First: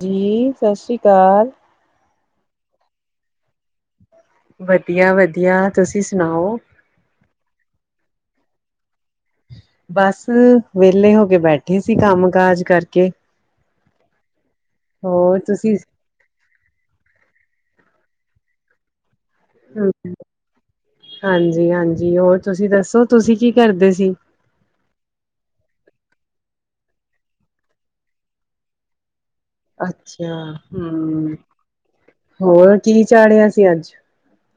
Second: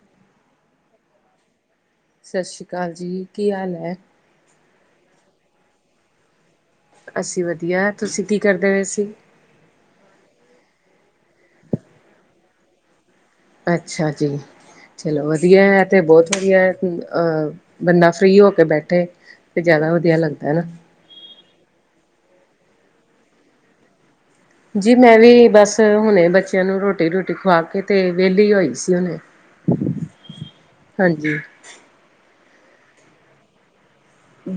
ਜੀ ਸ ਸ਼੍ਰੀ ਕਾਲ ਸ ਸ੍ਰੀ ਕਾਲ ਜੀ ਕੀ ਹਾਲ ਹੈ ਵਧੀਆ ਵਧੀਆ ਤੁਸੀਂ ਸੁਣਾਓ ਅਸੀ ਵਧੀਆ ਤੁਸੀ ਕੀ ਕਰਦੇ ਵੇ ਸੀ ਬਸ ਵਿਹਲੇ ਹੋ ਕੇ ਬੈਠੇ ਸੀ ਕਮ ਕਾਜ ਕਰਕੇ ਅਛਾ ਜੀ ਚਲੋ ਹੋਰ ਵਧੀਆ ਤੁਸੀਂ ਹੈ ਐ ਤੇ ਬਹੁਤ ਵਧੀਆ ਅਹ ਬੰਦਾ ਫ੍ਰਰੀ ਹੋ ਕੇ ਬੈਠੇ ਤੇ ਜ਼ਿਆਦਾ ਵਧੀਆ ਲੱਗਦਾ ਨਾ ਹਾਂਜੀ ਹਾਂਜੀ ਹੋਰ ਤੁਸੀ ਦੱਸੋ ਤੁਸੀ ਕੀ ਕਰਦੇ ਸੀ ਜੀ ਮੈ ਵੀ ਬਸ ਹੁਣੇ ਬੱਚਿਆਂ ਨੂੰ ਰੋਟੀ- ਰੂਟੀ ਖਵਾ ਕੇ ਤੇ ਵਿਹਲੀ ਹੋਈ ਸੀ ਹੁਣੇ ਅਛਾ ਹਮ ਹਾਂਜੀ ਹੋਰ ਕੀ ਚਾੜਿਆ ਸੀ ਅਜ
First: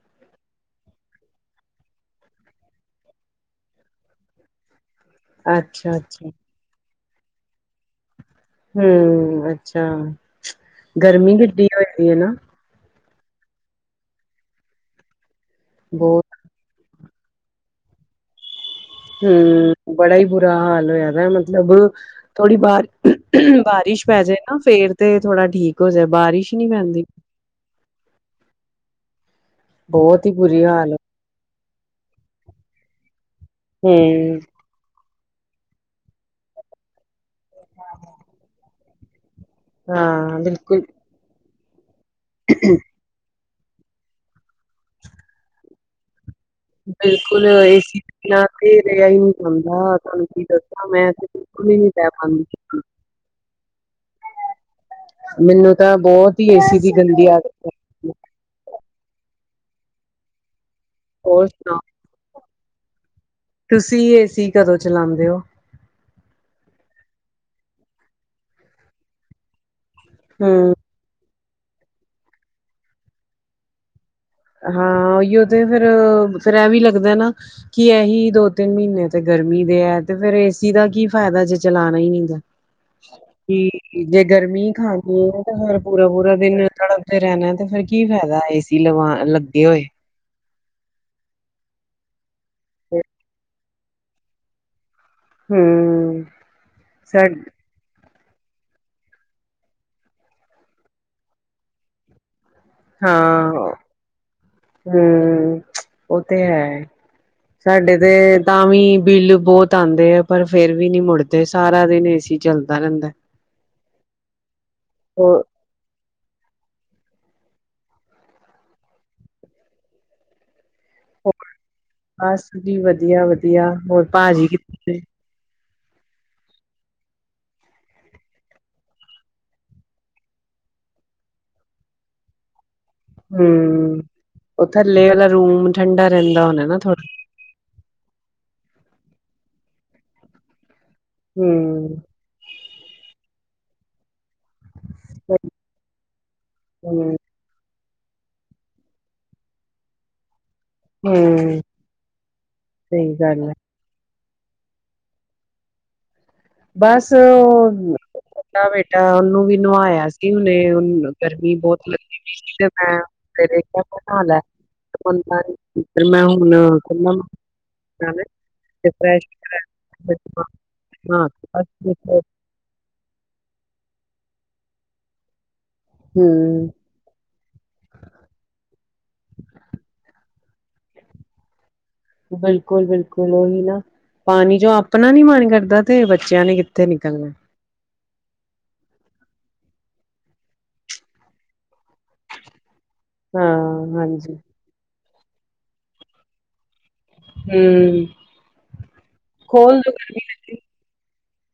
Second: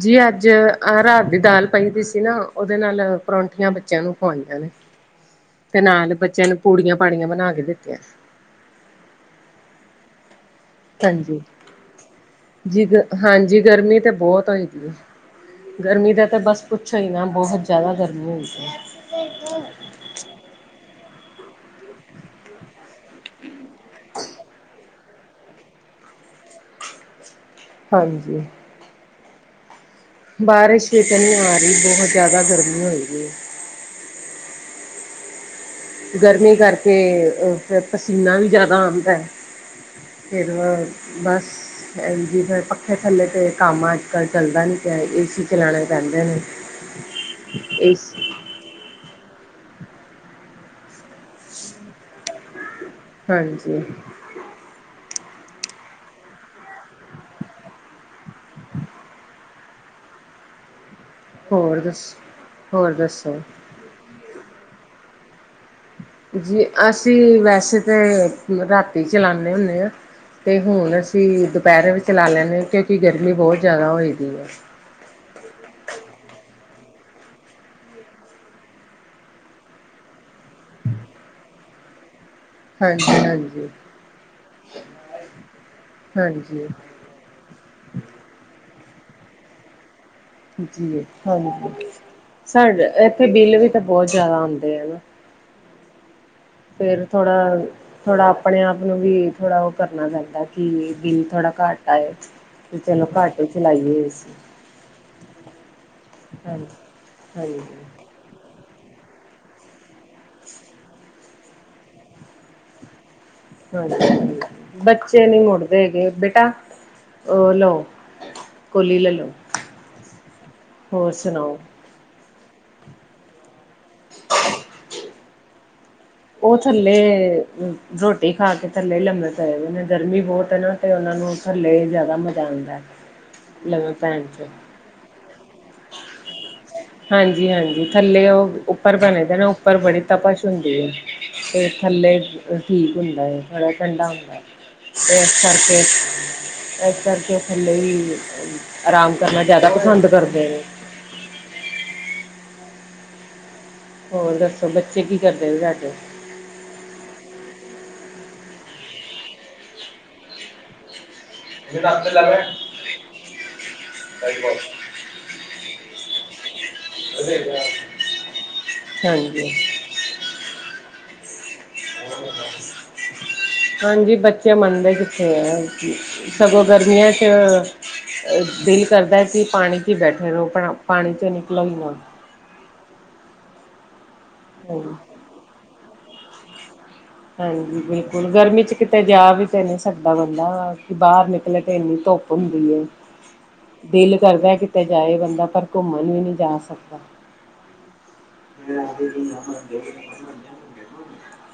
ਜੀ ਅਜ ਅ ਰਾਤ ਦੀ ਦਾਲ ਪਈ ਦੀ ਸੀ ਨਾ ਉਹਦੇ ਨਾਲ ਪਰੌਠੀਆਂ ਬੱਚਿਆਂ ਨੂੰ ਖਵਾਈਆਂ ਨੇ ਤੇ ਅੱਛਾ ਨਾਲ ਅੱਛਾ ਬੱਚਿਆਂ ਨੂੰ ਪੂੜੀਆਂ ਪਾੜੀਆਂ ਬਣਾ ਕੇ ਦਿੱਤੀਆਂ ਹਮ, ਅੱਛਾ ਗਰਮੀ ਹਾਂਜੀ। ਕਿੱਡੀ ਹੋਈ ਪਈ ਹੈ ਨਾ ਜੀ ਗ ਹਾਂਜੀ ਗਰਮੀ ਤੇ ਬਹੁਤ ਹੋਈ ਪਈ ਗਰਮੀ ਬਹੁਤ ਦਾ ਤਾਂ ਬਸ ਪੁਛੋ ਹੀ ਨਾ ਬਹੁਤ ਜ਼ਿਆਦਾ ਗਰਮੀ ਹੋਦੀ ਹੈ। [unintelligible] ਹਮ ਬੜਾ ਹੀ ਬੁਰਾ ਹਾਲ ਹੋਇਆ ਵ ਮਤਲਬ ਥੋੜੀ ਬਾਰ ਬਾਰਿਸ਼ ਪੈ ਜਾਏ ਨਾ ਫੇਰ ਤੇ ਥੋੜਾ ਠੀਕ ਹੋ ਜਾਏ ਬਾਰਿਸ਼ ਹੀ ਨੀ ਪੈਂਦੀ ਹਾਂਜੀ ਬਹੁਤ ਹੀ ਬੁਰੀ ਬਾਰਿਸ਼ ਹਾਲ ਵੀ ਤਾਂ ਨਹੀਂ ਆ ਰਹੀ ਬਹੁਤ ਜਿਆਦਾ ਗਰਮੀ ਹੋਏਗੀ। ਹਮ ਗਰਮੀ ਕਰਕੇ ਫਿਰ ਪਸੀਨਾ ਵੀ ਜ਼ਿਆਦਾ ਆਉਂਦੈ ਦੀ ਹਾਂ ਫਿਰ ਬਿਲਕੁਲ ਬਸ ਐਲ ਜੀ ਫ ਪੱਖੇ ਥੱਲੇ ਤੇ ਕੰਮ ਅਜ ਚੱਲਦਾ ਨੀ ਪਿਆ ਏਸੀ ਚਲਾਉਣੇ ਪੈਂਦੇ ਨੇ ਬਿਲਕੁਲ ਏਸੀ ਇਸ ਬਿਨਾਂ ਤੇ ਰੇਹਾ ਹੀ ਨੀ ਜਾਂਦਾ ਤੁਹਾਨੂੰ ਕੀ ਦੱਸਾਂ ਮੈਂ ਤੇ ਬਿਲਕੁਲ ਹੀ ਨੀ ਪਾਂਦੀ ਹਾਂਜੀ ਮੈਨੂੰ ਤਾਂ ਬਹੁਤ ਹੀ ਏਸੀ ਦੀ ਗੰਦੀ ਆਦਤ ਪ [unintelligible] ਹੋਰ ਦੱਸ ਹੋਰ ਦੱਸੋ? ਤੁਸੀਂ ਏਸੀ ਕਦੋਂ ਚਲਾਉਂਦੇ ਓ? ਜੀ ਅਸੀਂ ਵੈਸੇ ਤਾਂ ਰਾਤੀ ਚਲਾਦੇ ਹੁੰਦੇ ਹਾਂ ਅਤੇ ਹੂੰ ਹੁਣ ਅਸੀਂ ਅਸੀਂ ਦੁਪਹਿਰ ਵੀ ਚਲਾ ਲੈਂਦੇ ਕਿਉਂਕਿ ਗਰਮੀ ਬਹੁਤ ਜ਼ਿਆਦਾ ਹੋ ਜਾਂਦੀ ਏ ਹਾਂ ਉਹੀਓ ਤੇ ਫੇਰ ਫਿਰ ਐਵੈਂ ਲੱਗਦਾ ਨਾ। ਕੀ ਇਹੀ ਦੋ ਤਿੰਨ ਮਹੀਨੇ ਤੇ ਗਰਮੀ ਦੇ ਹੈ ਤੇ ਫੇਰ ਏਸੀ ਦਾ ਕੀ ਫਾਇਦਾ ਜੇ ਚਲਾਣਾ ਹੀ ਨਹੀਂ ਦਾ ਹਾਂਜੀ ਹਾਂਜੀ ਜੇ [unintelligible] ਗਰਮੀ ਖਾਂਦੀ ਹੈ ਤਾਂ। ਹਰ ਪੂਰਾ ਪੂਰਾ ਦਿਨਾ। ਹਾਂਜੀ [unintelligible] ਰਹਿਣਾ ਤੇ ਫੇਰ ਕੀ ਫਾਇਦਾ ਏਸੀ ਲਵਾ ਲੱਗੇ ਹੋਏ ਜੀ, ਹਾਂਜੀ ਸਾਡੇ ਇੱਥੇ ਬਿੱਲ ਵੀ ਤਾਂ ਬਹੁਤ ਜ਼ਿਆਦਾ ਆਉਂਦੇ ਆ ਨਾ। ਹਮ। ਫੇਰ ਥੋੜ੍ਹਾ ਥੋੜਾ ਅਪਣੇ ਆਪ ਨੂੰ ਵੀ ਥੋੜ੍ਹਾ ਉਹ ਕਰਨਾ ਪੈਂਦਾ, ਕਿ ਬਿੱਲ ਥੋੜਾ ਘਟ ਆਏ। ਵੀ ਚਲੋ, ਘੱਟ ਹਾਂ ਚਲਾਈਏ ਏਸੀ। ਹੂੰ ਉਹ, ਤੇ ਹੈ, ਸਾਡੇ ਤੇ ਤਾਂ ਵੀ ਬਿੱਲ ਬਹੁਤ ਆਉਂਦੇ ਅ। ਪਰ ਫੇਰ ਵੀ ਨੀ ਮੁੜਦੇ, ਸਾਰਾ ਦਿਨ ਏ ਸੀ, ਚੱਲਦਾ ਰਹਿੰਦਾ। ਹਾਂਜੀ, ਬੱਚੇ ਨੀ ਹੋਰ ਮੁੜ ਗੇ ਬੇਟਾ, ਉਹ ਲੋ, ਕੋਲੀ ਲੈ ਲਓ। ਹੋਰ, ਸੁਣਾਓ। ਬਸ ਜੀ, ਵਧੀਆ-ਵਧੀਆ। ਹੋਰ ਭਾਜੀ, ਕਿਥੇ? ਉਹ ਥੱਲੇ ਰੋਟੀ ਖਾ ਕੇ ਥੱਲੇ ਲੰਮੇ ਪਏ ਦੇ ਨੇ। ਗਰਮੀ ਬਹੁਤ ਏ ਨਾ। ਤੇ ਉਹਨਾਂ ਨੂੰ ਥੱਲੇ ਜ਼ਿਆਦਾ ਮਜ਼ਾ ਆਉਂਦਾ, ਲੰਮੇ ਹੂੰ ਪੈਣ 'ਚ। ਉਹ ਥੱਲੇ ਵਾਲਾ ਰੂਮ ਠੰਡਾ ਰਹਿੰਦਾ ਹੋਣਾ ਨਾ। ਥੋੜਾ। ਹਾਂਜੀ-ਹਾਂਜੀ ਥੱਲੇ ਉਹ ਉੱਪਰ ਬਣੇ ਜਾ ਨਾ ਉੱਪਰ ਬੜੇ। ਤਪਸ਼ ਹੁੰਦੀ ਹੈ। ਤੇ ਹੂੰ, ਥੱਲੇ ਠੀਕ ਹੁੰਦਾ, ਥੋੜ੍ਹਾ ਠੰਡਾ ਹੁੰਦਾ। ਇਸ ਕਰਕੇ, ਇਸ ਹੂੰ, ਕਰਕੇ। ਥੱਲੇ ਹੀ ਆਰਾਮ ਕਰਨਾ ਜ਼ਿਆਦਾ ਪਸੰਦ ਕਰਦੇ ਨੇ। ਹਮ। ਸਹੀ ਗੱਲ ਹੈ। ਹੋਰ ਦੱਸੋ ਬੱਚੇ ਕੀ ਕਰਦੇ ਤੁਹਾਡੇ। ਬਸ ਓਹ ਬੇਟਾ ਉਹਨੂੰ ਵੀ ਨਵਾਇਆ ਸੀ ਉਹਨੇ। ਗਰਮੀ ਬਹੁਤ ਲੱਗਦੀ ਪਈ ਸੀ, ਤੇ ਮੈਂ ਮੇਰੇ ਕੋਲੋ ਨਹਾ ਲੈ। ਮੈਂ ਹੁਣ ਖ [unintelligible] ਹਾਂਜੀ [unintelligible] ਹਾਂਜੀ, ਬੱਚੇ ਮੰਨਦੇ ਕਿੱਥੇ ਐ। ਸਗੋਂ, ਹੂੰ ਗਰਮੀਆਂ 'ਚ ਅ ਦਿਲ ਕਰਦਾ ਕਿ ਪਾਣੀ 'ਚ ਹੀ ਬੈਠੇ ਰਹੋ, ਪਾਣੀ ਚੋਂ ਨਿਕਲੋ ਈ ਨਾ। ਬਿਲਕੁਲ-ਬਿਲਕੁਲ, ਉਹੀ ਨਾ, ਪਾਣੀ 'ਚੋ' ਆਪਣਾ ਨੀ ਮਨ ਕਰਦਾ। ਤੇ ਬੱਚਿਆਂ ਨੇ, ਕਿੱਥੋ ਨਿਕਲਣਾ। ਹਾਂਜੀ, ਬਿਲਕੁਲ। ਗਰਮੀ 'ਚ ਕਿਤੇ ਜਾ ਵੀ ਤੇ ਨੀ ਸਕਦਾ ਬੰਦਾ। ਕਿ ਬਾਹਰ ਨਿਕਲੇ ਤੇ ਇੰਨੀ ਧੁੱਪ। ਹੁੰਦੀ ਐ। ਹਾਂ ਦਿਲ ਹਾਂਜੀ ਕਰਦਾ ਕਿਤੇ ਜਾਏ ਬੰਦਾ, ਪਰ ਘੁੰਮਣ ਵੀ ਨੀ ਜਾ ਸਕਦਾ। ਹੁੰ।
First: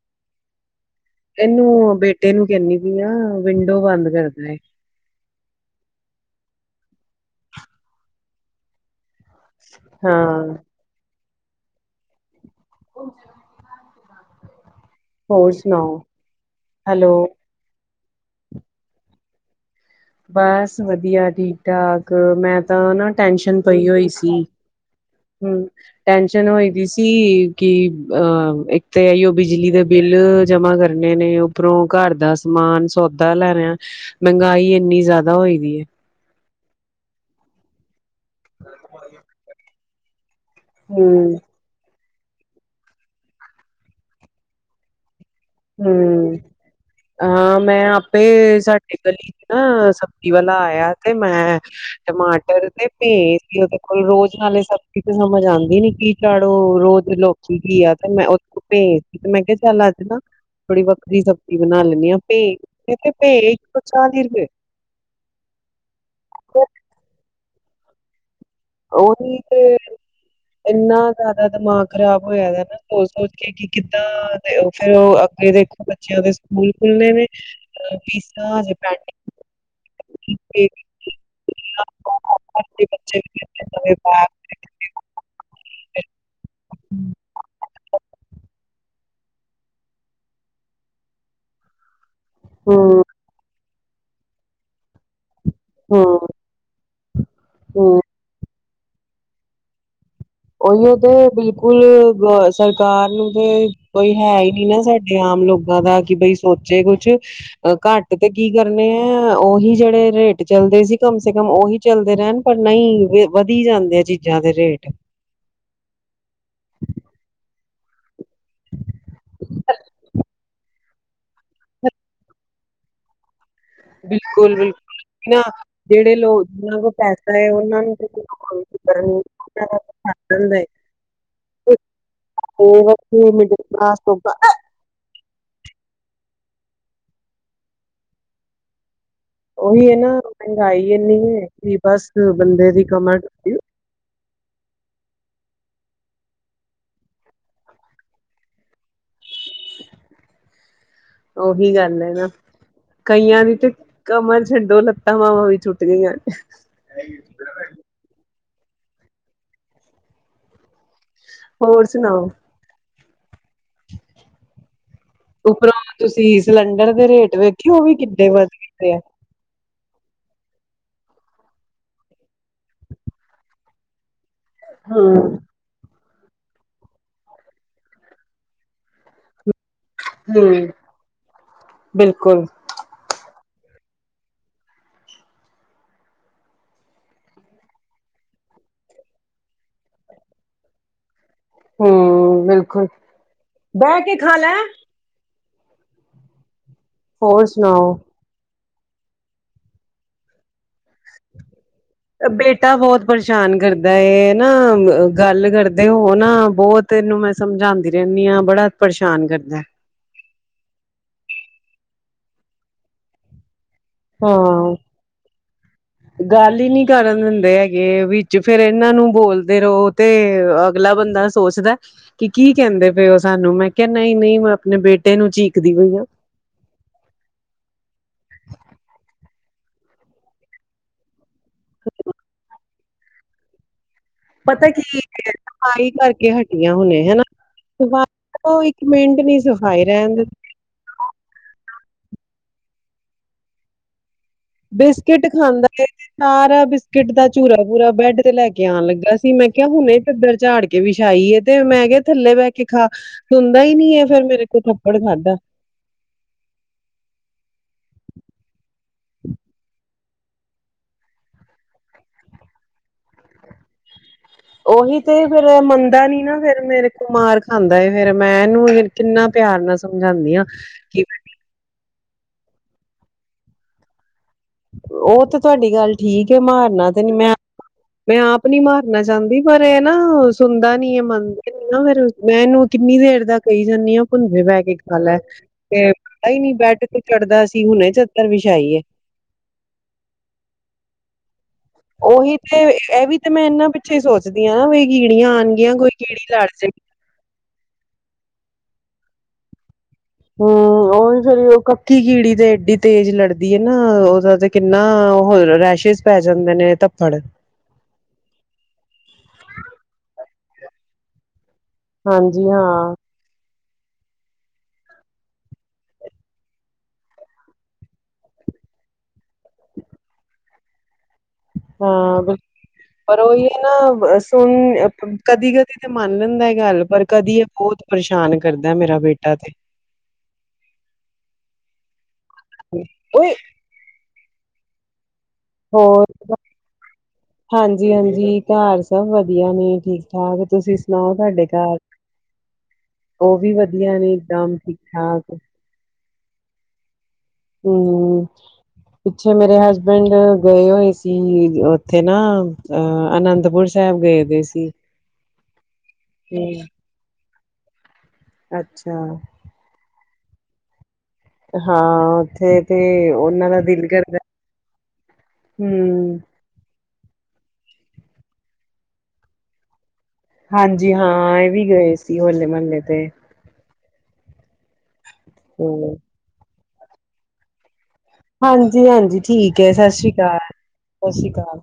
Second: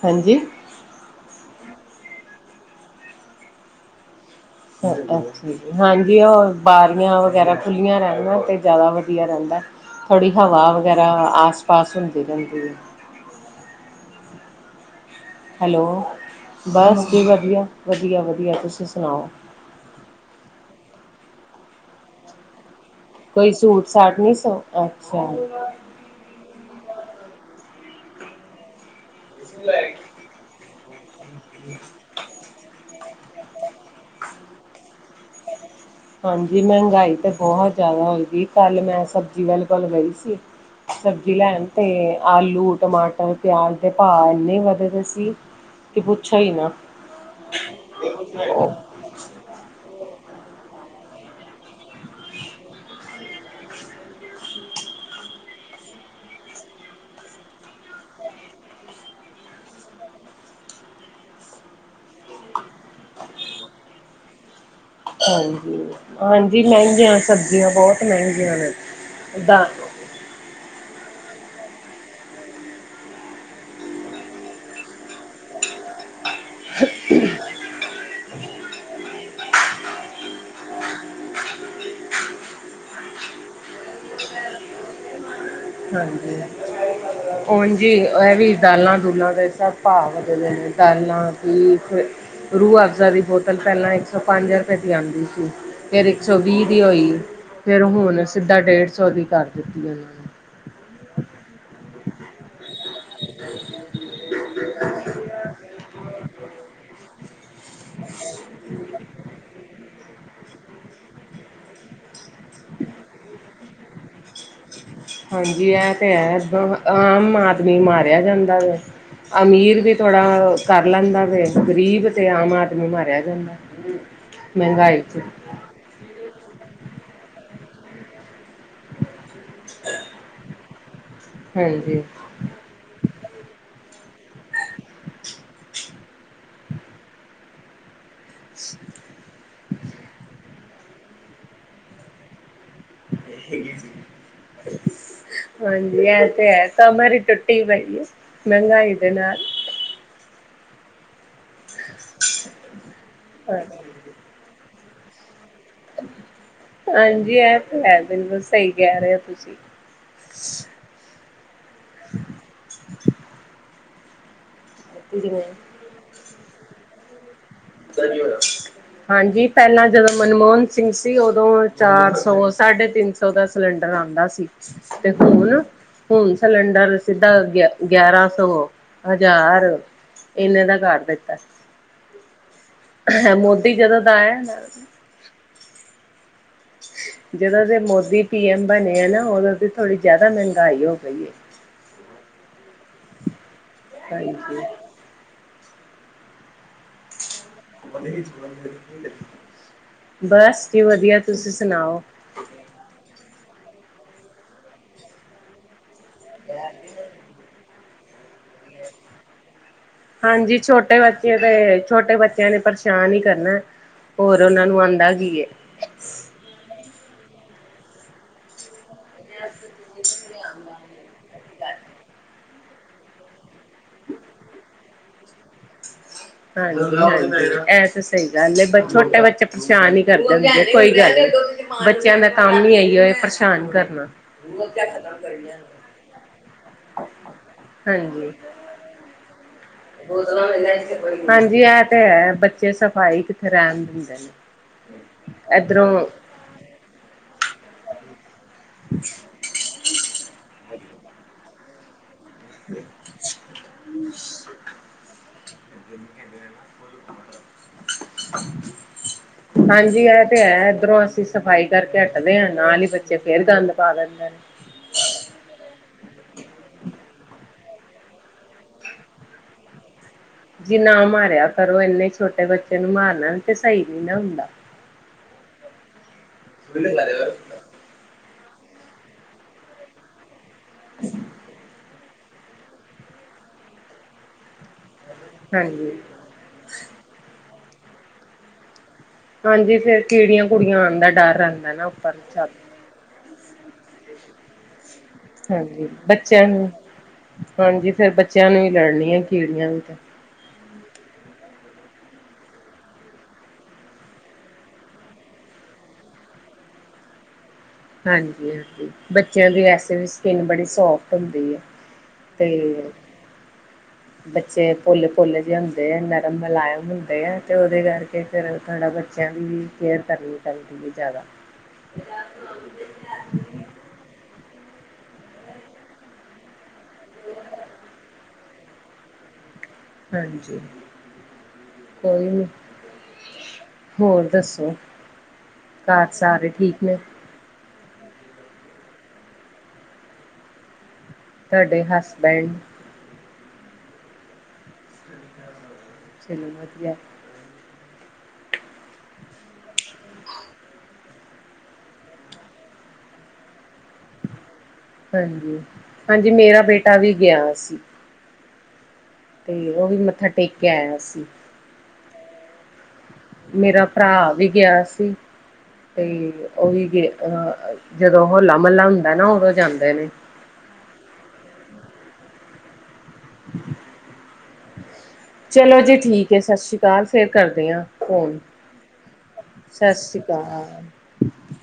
ਹਾਂਜੀ। ਇਹਨੂੰ, ਬੇਟੇ ਨੂੰ ਕਹਿੰਨੀ ਪਈ ਆ, ਵਿੰਡੋ ਬੰਦ ਕਰ ਦੇ। ਹਾਂਜੀ, ਉਹ ਬਾਰੀਆਂ ਵਗੈਰਾ ਖੁੱਲੀਆਂ ਰਹਿਣ ਨਾ, ਤੇ ਜ਼ਿਆਦਾ ਵ ਵਧੀਆ ਰਹਿੰਦਾ। ਥੋੜ੍ਹੀ ਹਾਂ ਹਵਾ ਵਗੈਰਾ ਆਸ-ਪਾਸ ਹੁੰਦੀ ਰਹਿੰਦੀ ਏ। [inaudible] ਹੋਰ ਹੈਲੋ, ਸੁਣਾਓ ਬਸ ਜੀ ਹੈਲੋ ਵਧੀਆ, ਵਧੀਆ-ਵਧੀਆ ਤੁਸੀਂ ਸੁਣਾਓ। ਬਸ ਵਧੀਆ, ਠੀਕ-ਠਾਕ, ਮੈਂ ਤਾਂ ਨਾ ਕੋਈ ਟੈਂਨਸ਼ਨ ਪਈ ਸੂਟ ਹੋਈ ਸਾਟ ਨਹੀਂ ਸੀ, ਸ ਅੱਛਾ ਹੁੰ। ਟੈਨਸ਼ਨ ਹੋਏ ਦੀ ਸੀ, ਕਿ ਅ ਇੱਕ ਤਾਂ ਅਈਯੋ ਬਿਜਲੀ ਦੇ ਬਿੱਲ ਜਮਾ ਕਰਨੇ ਨੇ। ਉੱਪਰੋਂ ਘਰ ਦਾ ਸਮਾਨ-ਸੌਦਾ ਲੈਣਾ, ਮਹਿੰਗਾਈ ਇੰਨੀ ਜ਼ਿਆਦਾ, ਹੋਈ ਦੀ ਏ। ਹਾਂਜੀ, ਮਹਿੰਗਾਈ ਤਾਂ ਬਹੁਤ ਜ਼ਿਆਦਾ ਹੋਏ ਦੀ। ਕੱਲ੍ਹ ਮੈਂ ਸਬਜ਼ੀ ਵਾਲੇ ਕੋਲ ਗਈ ਸੀ। ਸਬਜ਼ੀ ਹੂੰ ਲੈਣ, ਤੇ ਆਲੂ, ਟਮਾਟਰ, ਪਿਆਜ਼ ਦੇ ਪਾਂ ਇੰਨੇ ਵਧਦੇ ਸੀ। ਕਿ ਪੁੱਛੋ ਹੁੰ, ਹੀ ਨਾ ਹਾਂ ਮੈਂ ਆਪੇ ਸਾ ਗਲੀ 'ਚ ਨਾ ਸਬਜ਼ੀ ਵਾਲਾ ਆਇਆ, ਤੇ ਮੈਂ ਟਮਾਟਰ ਤੇ ਪਏ ਸੀ, ਉਹਦੇ ਕੋਲ। ਰੋਜ਼ ਨਾਲੇ ਸਬਜ਼ੀ, ਤੇ ਮੰਗਵਾਉਦੀ ਨੀ ਕੀ ਝਾੜੂ ਰੋਜ਼ ਲੋਕੀ ਘਿਆ, ਤੇ ਮੈਂ ਉਥੋ, ਪਏ ਤੇ ਮੈਂ ਕਿਹਾ, ਚੱਲ ਅੱਜ ਨਾ ਥੋੜੀ ਵੱਖਰੀ ਸਬਜ਼ੀ ਬਣਾ ਲੈਂਦੀ ਆਂ। ਭੇ, ਭੇ ਇੱਕ ਸੌ ਚਾਲੀ ਰੁਪਏ ਹਾਂਜੀ ਹਾਂਜੀ ਮਹਿੰਗੀਆਂ ਸਬਜ਼ੀਆਂ ਬਹੁਤ ਮਹਿੰਗੀਆਂ ਨੇ। ਉਹੀ ਦਾ ਤੇ ਇੰਨਾ ਜ਼ਿਆਦਾ ਦਿਮਾਗ ਖਰਾਬ ਹੋਇਆ ਨਾ। ਸੋਚ ਸੋਚ ਕੇ ਕਿ ਕਿੱਦਾਂ ਫੇਰ ਅੱਗੇ ਦੇਖੋ ਬੱਚਿਆਂ ਦੇ। ਸਕੂਲ ਖੁਲਣੇ ਪੀਾ ਪ। ਬੇ। ਹਾਂਜੀ ਹਜੀ ਇਹ ਵੀ। ਦਾਲਾਂ ਦੁਲਾਂ ਦਾ ਇਸਭ ਭਾਅ ਵੱਧਦੇ ਨੇ ਦਾਲਾਂ ਦੀ ਫ ਰੂਹ ਹੂੰ, ਅਫ਼ਜ਼ਾ ਦੀ ਬਹੁਤ। ਤਲ ਪਹਿਲਾਂ ਇੱਕ ਸੌ ਪੰਜ ਰੁਪਏ ਦੀ ਆਉਂਦੀ ਸੀ ਫਿਰ ਇੱਕ ਹੂੰ, ਸੌ ਵੀਹ ਦੀ ਹੋਈ। ਫੇਿਰ ਹੂੰ ਹੁਣ ਸਿੱਧਾ ਡੇਢ ਸੌ ਦੀ ਕਰ ਦਿੱਤੀ ਇਹਨਾਂ ਨੇ। ਉਹੀਆਂ ਤੇ ਬਿਲਕੁਲ। ਸਰਕਾਰ ਨੂੰ ਤੇ ਕੋਈ ਹੈ ਹੀ ਨੀ ਨਾ ਸਾਡੇ ਆਮ ਲੋਕਾਂ ਦਾ ਕਿ ਬਈ ਸੋਚੇ ਕੁਛ। ਅ ਘੱਟ ਤੇ ਕੀ ਕਰਨੇ ਆ ਉਹੀ ਜਿਹੜੇ ਰੇਟ। ਚੱਲਦੇ ਸੀ, ਕਮ ਸੇ ਕਮ ਔਹੀ ਚੱਲਦੇ ਰੈਣ। ਪਰ ਨਈ, ਵਧੀ ਜਾਂਦੇ ਆ ਚੀਜ਼ਾਂ ਦੇ ਰੇਟ। ਹਾਂਜੀ, ਐ, ਤੇ ਹੈ, ਏਦਾਂ ਆਮ ਆਦਮੀ ਮਾਰਿਆ ਜਾਂਦਾ ਵੇ। ਅਮੀਰ ਵੀ ਥੋੜ੍ਹਾ ਕਰ ਲੈਂਦਾ ਵੇ। ਗਰੀਬ ਅਤੇ ਆਮ ਆਦਮੀ ਮਾਰਿਆ ਜਾਂਦਾ। ਬਿਲਕੁਲ-ਬਿਲਕੁਲ, ਮਹਿੰਗਾਈ ਚ ਨਾ ਜੇੜੇ ਲੋਕ ਜਿਨਾਂ ਕੋਲ ਪੈਸਾ ਏ, ਔਨਾਂ ਨੂੰ ਤੇ ਕੋਈ ਫਿਕਰ ਨੀ। ਹਾਂਜੀ। [unintelligible] [unintelligible] [unintelligible] ਔਹੀ ਏ ਨਾ, ਮਹਿੰਗਾਈ ਏਨੀ ਏ, ਕਿ ਬਸ ਬੰਦੇ ਦੀ ਕਮਰ। ਟੁੱਟੀ [inaudible] ਹਾਂਜੀ ਐ, ਤੇ ਹੈ, ਕਮਰ ਈ ਟੁੱਟੀ ਪਈ ਏ ਮਹਿੰਗਾਈ ਦੇ ਨਾਲ। ਔਹੀ ਗੱਲ ਹੈ ਨਾ, ਕਈਆਂ ਦੀ ਤੇ ਕਮਰ ਛਡੋ, ਲੱਤਾ-ਬਾਵਾਂ ਵੀ ਗਈਆਂ ਨੇ। ਹਾਂਜੀ, ਐ ਤੇ ਹੈ। ਬਿਲਕੁਲ, ਸਹੀ ਕਹਿ ਰਹੇ ਹੋ ਤੁਸੀਂ। ਹੋਰ ਸੁਣਾਓ। ਉਪਰੋਂ ਤੁਸੀਂ ਸਿਲੰਡਰ ਦੇ ਰੇਟ ਵੇਖਿ ਉਹ ਵੀ ਕਿੱਨੇ ਵੱਧ ਜਾਂਦੇ ਆ। ਹਾਂਜੀ ਪਹਿਲਾਂ ਜਦੋਂ ਮਨਮੋਹਨ ਸਿੰਘ ਸੀ ਉਦੋਂ ਚਾਰ ਸੌ ਸਾਢੇ ਤਿੰਨ ਸੌ ਦਾ ਸਿਲੰਡਰ ਆਉਂਦਾ ਸੀ। ਹਮ ਤੇਖੂਣ। ਹੁਣ ਸਿਲੰਡਰ ਸਿੱਧਾ ਗਿਆ ਗਿਆਰਾਂ ਸੌ ਹਜ਼ਾਰ। ਇਹਨੇ ਹਮ ਦਾ ਕਰ ਦਿੱਤਾ। ਬਿਲਕੁਲ। ਹ ਮੋਦੀ ਜਦੋਂ ਦਾ ਆਇਆ। ਜਦੋਂ ਦੇ ਮੋਦੀ ਪੀ ਐਮ ਬਣੇ ਆ ਨਾ ਉਦੋਂ ਦੀ ਥੋੜ੍ਹੀ ਜਿਆਦਾ ਮਹਿੰਗਾਈ ਹੋ ਗਈ ਹੈ। ਹਮ ਬਿਲਕੁਲ ਬਹਿ ਕੇ ਖਾ ਲੈ। ਹਾਂਜੀ ਹੋਰ ਸੁਣਾ। ਬਸ ਕੀ ਵਧੀਆ ਤੁਸੀਂ ਸੁਣਾਓ। ਬੇਟਾ ਬਹੁਤ ਪਰੇਸ਼ਾਨ ਕਰਦਾ ਨਾ ਗੱਲ ਕਰਦਾ। ਤੇ ਉਹ ਨਾ ਬਹੁਤ ਇਹਨੂੰ ਮੈਂ ਸਮਝਾਉਂਦੀ ਰਹਿੰਦੀ ਹਾਂ ਬੜਾ ਪਰੇਸ਼ਾਨ ਕਰਦਾ। ਹਾਂਜੀ ਛੋਟੇ ਬੱਚੇ ਤੇ ਛੋਟੇ ਬੱਚਿਆਂ ਨੇ ਪਰੇਸ਼ਾਨ ਹੀ ਕਰਨਾ। ਹੋਰ ਹਾਂ ਉਹਨਾਂ ਨੂੰ ਆਉਂਦਾ ਕੀ। ਗੱਲ ਹੀ ਨਹੀਂੀ ਕਰਨ ਦਿੰਦੇ ਹੈਗੇ ਵਿੱਚ ਫੇਿਰ ਇਹਨਾਂ ਨੂੰ ਬੋਲਦੇ ਰਹੋ ਤੇ। ਅਗਲਾ ਬੰਦਾ ਸੋਚਦਾ। ਕਿ ਕੀ ਕਹਿੰਦੇ ਪਏ ਉਹ ਸਾਨੂੰ ਮੈਂ ਕਿਹਾ ਨਹੀਂ ਨਹੀਂ ਮੈਂ ਆਪਣੇ ਬੇਟੇ ਨੂੰ ਚੀਕਦੀ ਹੋਈ ਆ। ਹਾਂਜੀ ਹਾਂਜੀ ਇਹ ਤਾਂ ਸਹੀ ਗੱਲ ਹੈ ਛੋਟੇ ਬੱਚੇ ਪਰੇਸ਼ਾਨ ਹੀ ਕਰਦੇ ਹੁੰਦੇ ਕੋਈ ਗੱਲ। ਬੱਚਿਆਂ ਦਾ ਕੰਮ ਨੀ ਆਈ ਹੋ ਪਰੇਸ਼ਾਨ ਕਰਨਾ। ਪਤਾ ਕੀ ਹੈ ਸਫ਼ਾਈ ਕਰਕੇ ਹਟੀਆਂ ਹੁਣੇ ਹਨਾ ਹਾਂਜੀ। ਸਾਈ। ਮਿੰਟ ਨੀ ਸ। ਹਾਂਜੀ ਇਹ ਤੇ ਹੈ ਬੱਚੇ ਸਫ਼ਾਈ ਕਿੱਥੇ ਰਹਿਣ ਦਿੰਦੇ ਨੇ। ਬਿਸਕਿਟ ਖਾਂਦਾ ਹੈ। ਇੱਧਰੋਂ ਸਾਰਾ ਬਿਸਕਿਟ ਦਾ ਚਝੂਰਾ ਪੂਰਾ ਬ੍ਰੈਡ ਤੇ ਲੈ ਕੇ ਆਉਣ ਲੱਗਾ ਸੀ ਮੈਂ ਕਿਹਾ ਹੁਣੇ ਪੱਧਰ ਝਾੜ ਕੇ। ਕੇ ਵਿਛਾਈਏ ਤੇ ਮੈਂ ਕਿਹਾ ਥੱਲੇ ਬਹਿ ਕੇ ਖਾ ਸੁਣਦਾ ਹੀ ਨੀ ਹੈ ਫੇਰ ਮੇਰੇ ਕੋਲ ਥੱਪੜ ਖਾਧਾ। ਗੇਮ ਖੇਡਦੇ ਹਨ। ਹਾਂਜੀ ਆ ਓਹ ਤੇ ਹੈ ਇਧਰੋਂ ਅਸੀਂ ਸਫ਼ਾਈ ਕਰਕੇ ਹਟਦੇ ਹਾਂ ਨਾਲ ਹੀ ਬੱਚੇ ਫੇਰ ਗੰਦ ਪਾ ਦਿੰਦੇ ਨੇ। ਉਹੀ ਤੇ ਫੇਰ ਮੰਨਦਾ ਨੀ ਨਾ ਫੇਰ ਮੇਰੇ ਕੁ ਮਾਰ ਖਾਂਦਾ ਫੇਰ ਮੈਂ ਇਹਨੂੰ। ਕਿੰਨਾ ਪਿਆਰ ਨਾਲ ਸਮਝਾਉਂਦੀ ਹਾਂ। ਜੀ ਨਾ ਕਿ ਮਾਰਿਆ ਕਰੋ ਇੰਨੇ ਛੋਟੇ ਬੱਚੇ ਨੂੰ ਮਾਰਨਾ ਤੇ ਸਹੀ ਨੀ ਨਾ ਹੁੰਦਾ ਉਹ ਤੇ ਤੁਹਾਡੀ ਗੱਲ ਠੀਕ ਹੈ ਮਾਰਨਾ ਤੇ ਨੀ ਮੈਂ ਮੈਂ ਆਪ ਨੀ ਮਾਰਨਾ ਚਾਹੁੰਦੀ ਪਰ ਇਹ ਨਾ ਸੁਣਦਾ ਨੀ ਮੰਨਦੇ ਨੀ ਨਾ ਫਿਰ ਮੈਂ ਇਹਨੂੰ ਕਿੰਨੀ ਦੇਰ ਦਾ ਕਹੀ ਜਾਂਦੀ ਆ ਭੁੰਜੈ ਬਹਿ ਕੇ ਖਾਲਾ ਤੇ ਹਾਂਜੀ, ਆਈ ਨੀ ਬੈਠ ਕੇ ਚੜ੍ਹਦਾ ਸੀ ਹੁਣੇ ਚੱਦਰ ਵਿਛਾਈ ਏ। ਹਾਂਜੀ ਫੇਰ ਕਿਹੜੀਆਂ ਕੁੜੀਆਂ ਆਉਣ ਦਾ ਡਰ ਰਹਿੰਦਾ ਨਾ। ਉੱਪਰ ਉਹੀ ਛੱਤ ਤੇ ਇਹ ਵੀ ਤੇ ਮੈਂ ਇਹਨਾਂ ਪਿੱਛੇ ਸੋਚਦੀ ਹਾਂ ਨਾ ਵੀ ਕੀੜੀਆਂ ਆਉਣਗੀਆਂ ਹਾਂਜੀ ਕੋਈ ਕੀੜੀ ਬੱਚਿਆਂ ਲੜ ਨੂੰ ਜਾਗੀ। ਹਾਂਜੀ ਫੇਰ ਬੱਚਿਆਂ ਨੂੰ ਵੀ ਲੜਨੀ ਆ ਕੀੜੀਆਂ ਵੀ ਤੇ। ਹਾਂ। ਉਹ ਵੀ ਫਿਰ ਉਹ ਕੱਕੀ ਕੀੜੀ ਤੇ ਏਡੀ ਤੇਜ਼ ਲੜਦੀ ਹੈ ਨਾ ਉਹਦਾ ਤੇ ਕਿੰਨਾ ਉਹ ਰੈਸ਼ਿਸ। ਪੈ ਜਾਂਦੇ ਨੇ ਧੱਪੜ। ਹਾਂਜੀ ਹਾਂਜੀ ਬੱਚਿਆਂ ਦੀ ਵਸੇ ਵੀ ਸਕਿੰਨ ਬੜੀ ਸੋਫਟ ਹੁੰਦੀ ਆ। ਹਾਂਜੀ ਤੇਹੀ ਹੈ। ਹਾਂ ਬੱਚੇ ਪੋਲੇ ਪੋਲੇ ਜ ਹੁੰਦੇ ਆ ਨਰਮ ਮੁਲਾਇਮ ਹੁੰਦੇ ਆ ਤੇ ਉਹਦੇ ਕਰਕੇ ਫਿਰ ਥੋੜ੍ਹਾ ਬ। ਬੱਚਿਆਂ ਦੀ ਵੀ ਕੇਅਰ ਕਰਨੀ ਚਾਹੀਦੀ ਹੈ ਜ਼ਿਆਦਾ। ਹਾਂ ਬੁ ਪਰ ਉਹੀ ਹੈ ਨਾ ਸੁਣ। ਕਦੀ ਕਦੀ ਤੇ ਮੰਨ ਲੈਂਦਾ ਗੱਲ ਪਰ ਕਦੀ ਇਹ ਬਹੁਤ ਪਰੇਸ਼ਾਨ ਕਰਦਾ ਮੇਰਾ ਬੇਟਾ ਤੇ। ਹਾਂਜੀ ਕੋਈ ਨੀ ਓਏ ਹੋਰ ਦੱਸੋ। ਹੋਰ। ਘਰ ਸਾਰੇ ਠੀਕ ਨੇ ਹਾਂਜੀ ਹਾਂਜੀ ਘਰ ਸਭ ਵਧੀਆ ਨੇ ਠੀਕ ਠਾਕ ਤੁਸੀਂ ਸੁਣਾਓ ਤੁਹਾਡੇ ਘਰ ਉਹ ਵੀ ਵਧੀਆ ਨੇ ਇਕਦਮ ਠੀਕ ਠਾਕ ਚਲੋ ਵਧੀਆ। ਹਮ। ਪਿੱਛੇ ਮੇਰੇ ਹਸਬੈਂਡ ਗਏ ਹੋਏ ਸੀ ਉੱਥੇ ਨਾ ਅਹ ਅਨੰਦਪੁਰ ਸਾਹਿਬ ਗਏ ਦੇ ਸੀ। ਹਾਂਜੀ ਹਾਂਜੀ ਮੇਰਾ ਹੂੰ ਬੇਟਾ ਵੀ ਗਿਆ ਸੀ। ਅੱਛਾ। ਤੇ ਉਹ ਵੀ ਮੱਥਾ ਟੇਕ ਕੇ ਆਇਆ ਸੀ। ਹਾਂ ਉੱਥੇ ਤੇ ਉਹਨਾਂ ਦਾ ਮੇਰਾ ਦਿਲ ਕਰਦਾ ਭਰਾ ਵੀ ਹਮ ਉਹੀ ਅ ਜਦੋਂ ਹੋਲਾ ਮਹੱਲਾ ਹੁੰਦਾ ਨਾ ਉਦੋਂ ਜਾਂਦੇ ਨੇ। ਹਾਂਜੀ ਹਾਂ ਇਹ ਵੀ ਗਏ ਸੀ ਹੋਲੇ ਮਹੱਲੇ ਤੇ। [inaudible] ਚਲੋ ਜੀ ਠੀਕ ਹੈ ਸਤਿ ਸ਼੍ਰੀ ਅਕਾਲ ਫੇਰ ਕਰਦੀ ਹਾਂ। ਫੋਨ ਹਾਂਜੀ ਹਾਂਜੀ ਠੀਕ ਹੈ ਸਤਿ ਸ਼੍ਰੀ ਅਕਾਲ ਸਤਿ ਸ਼੍ਰੀ ਅਕਾਲ।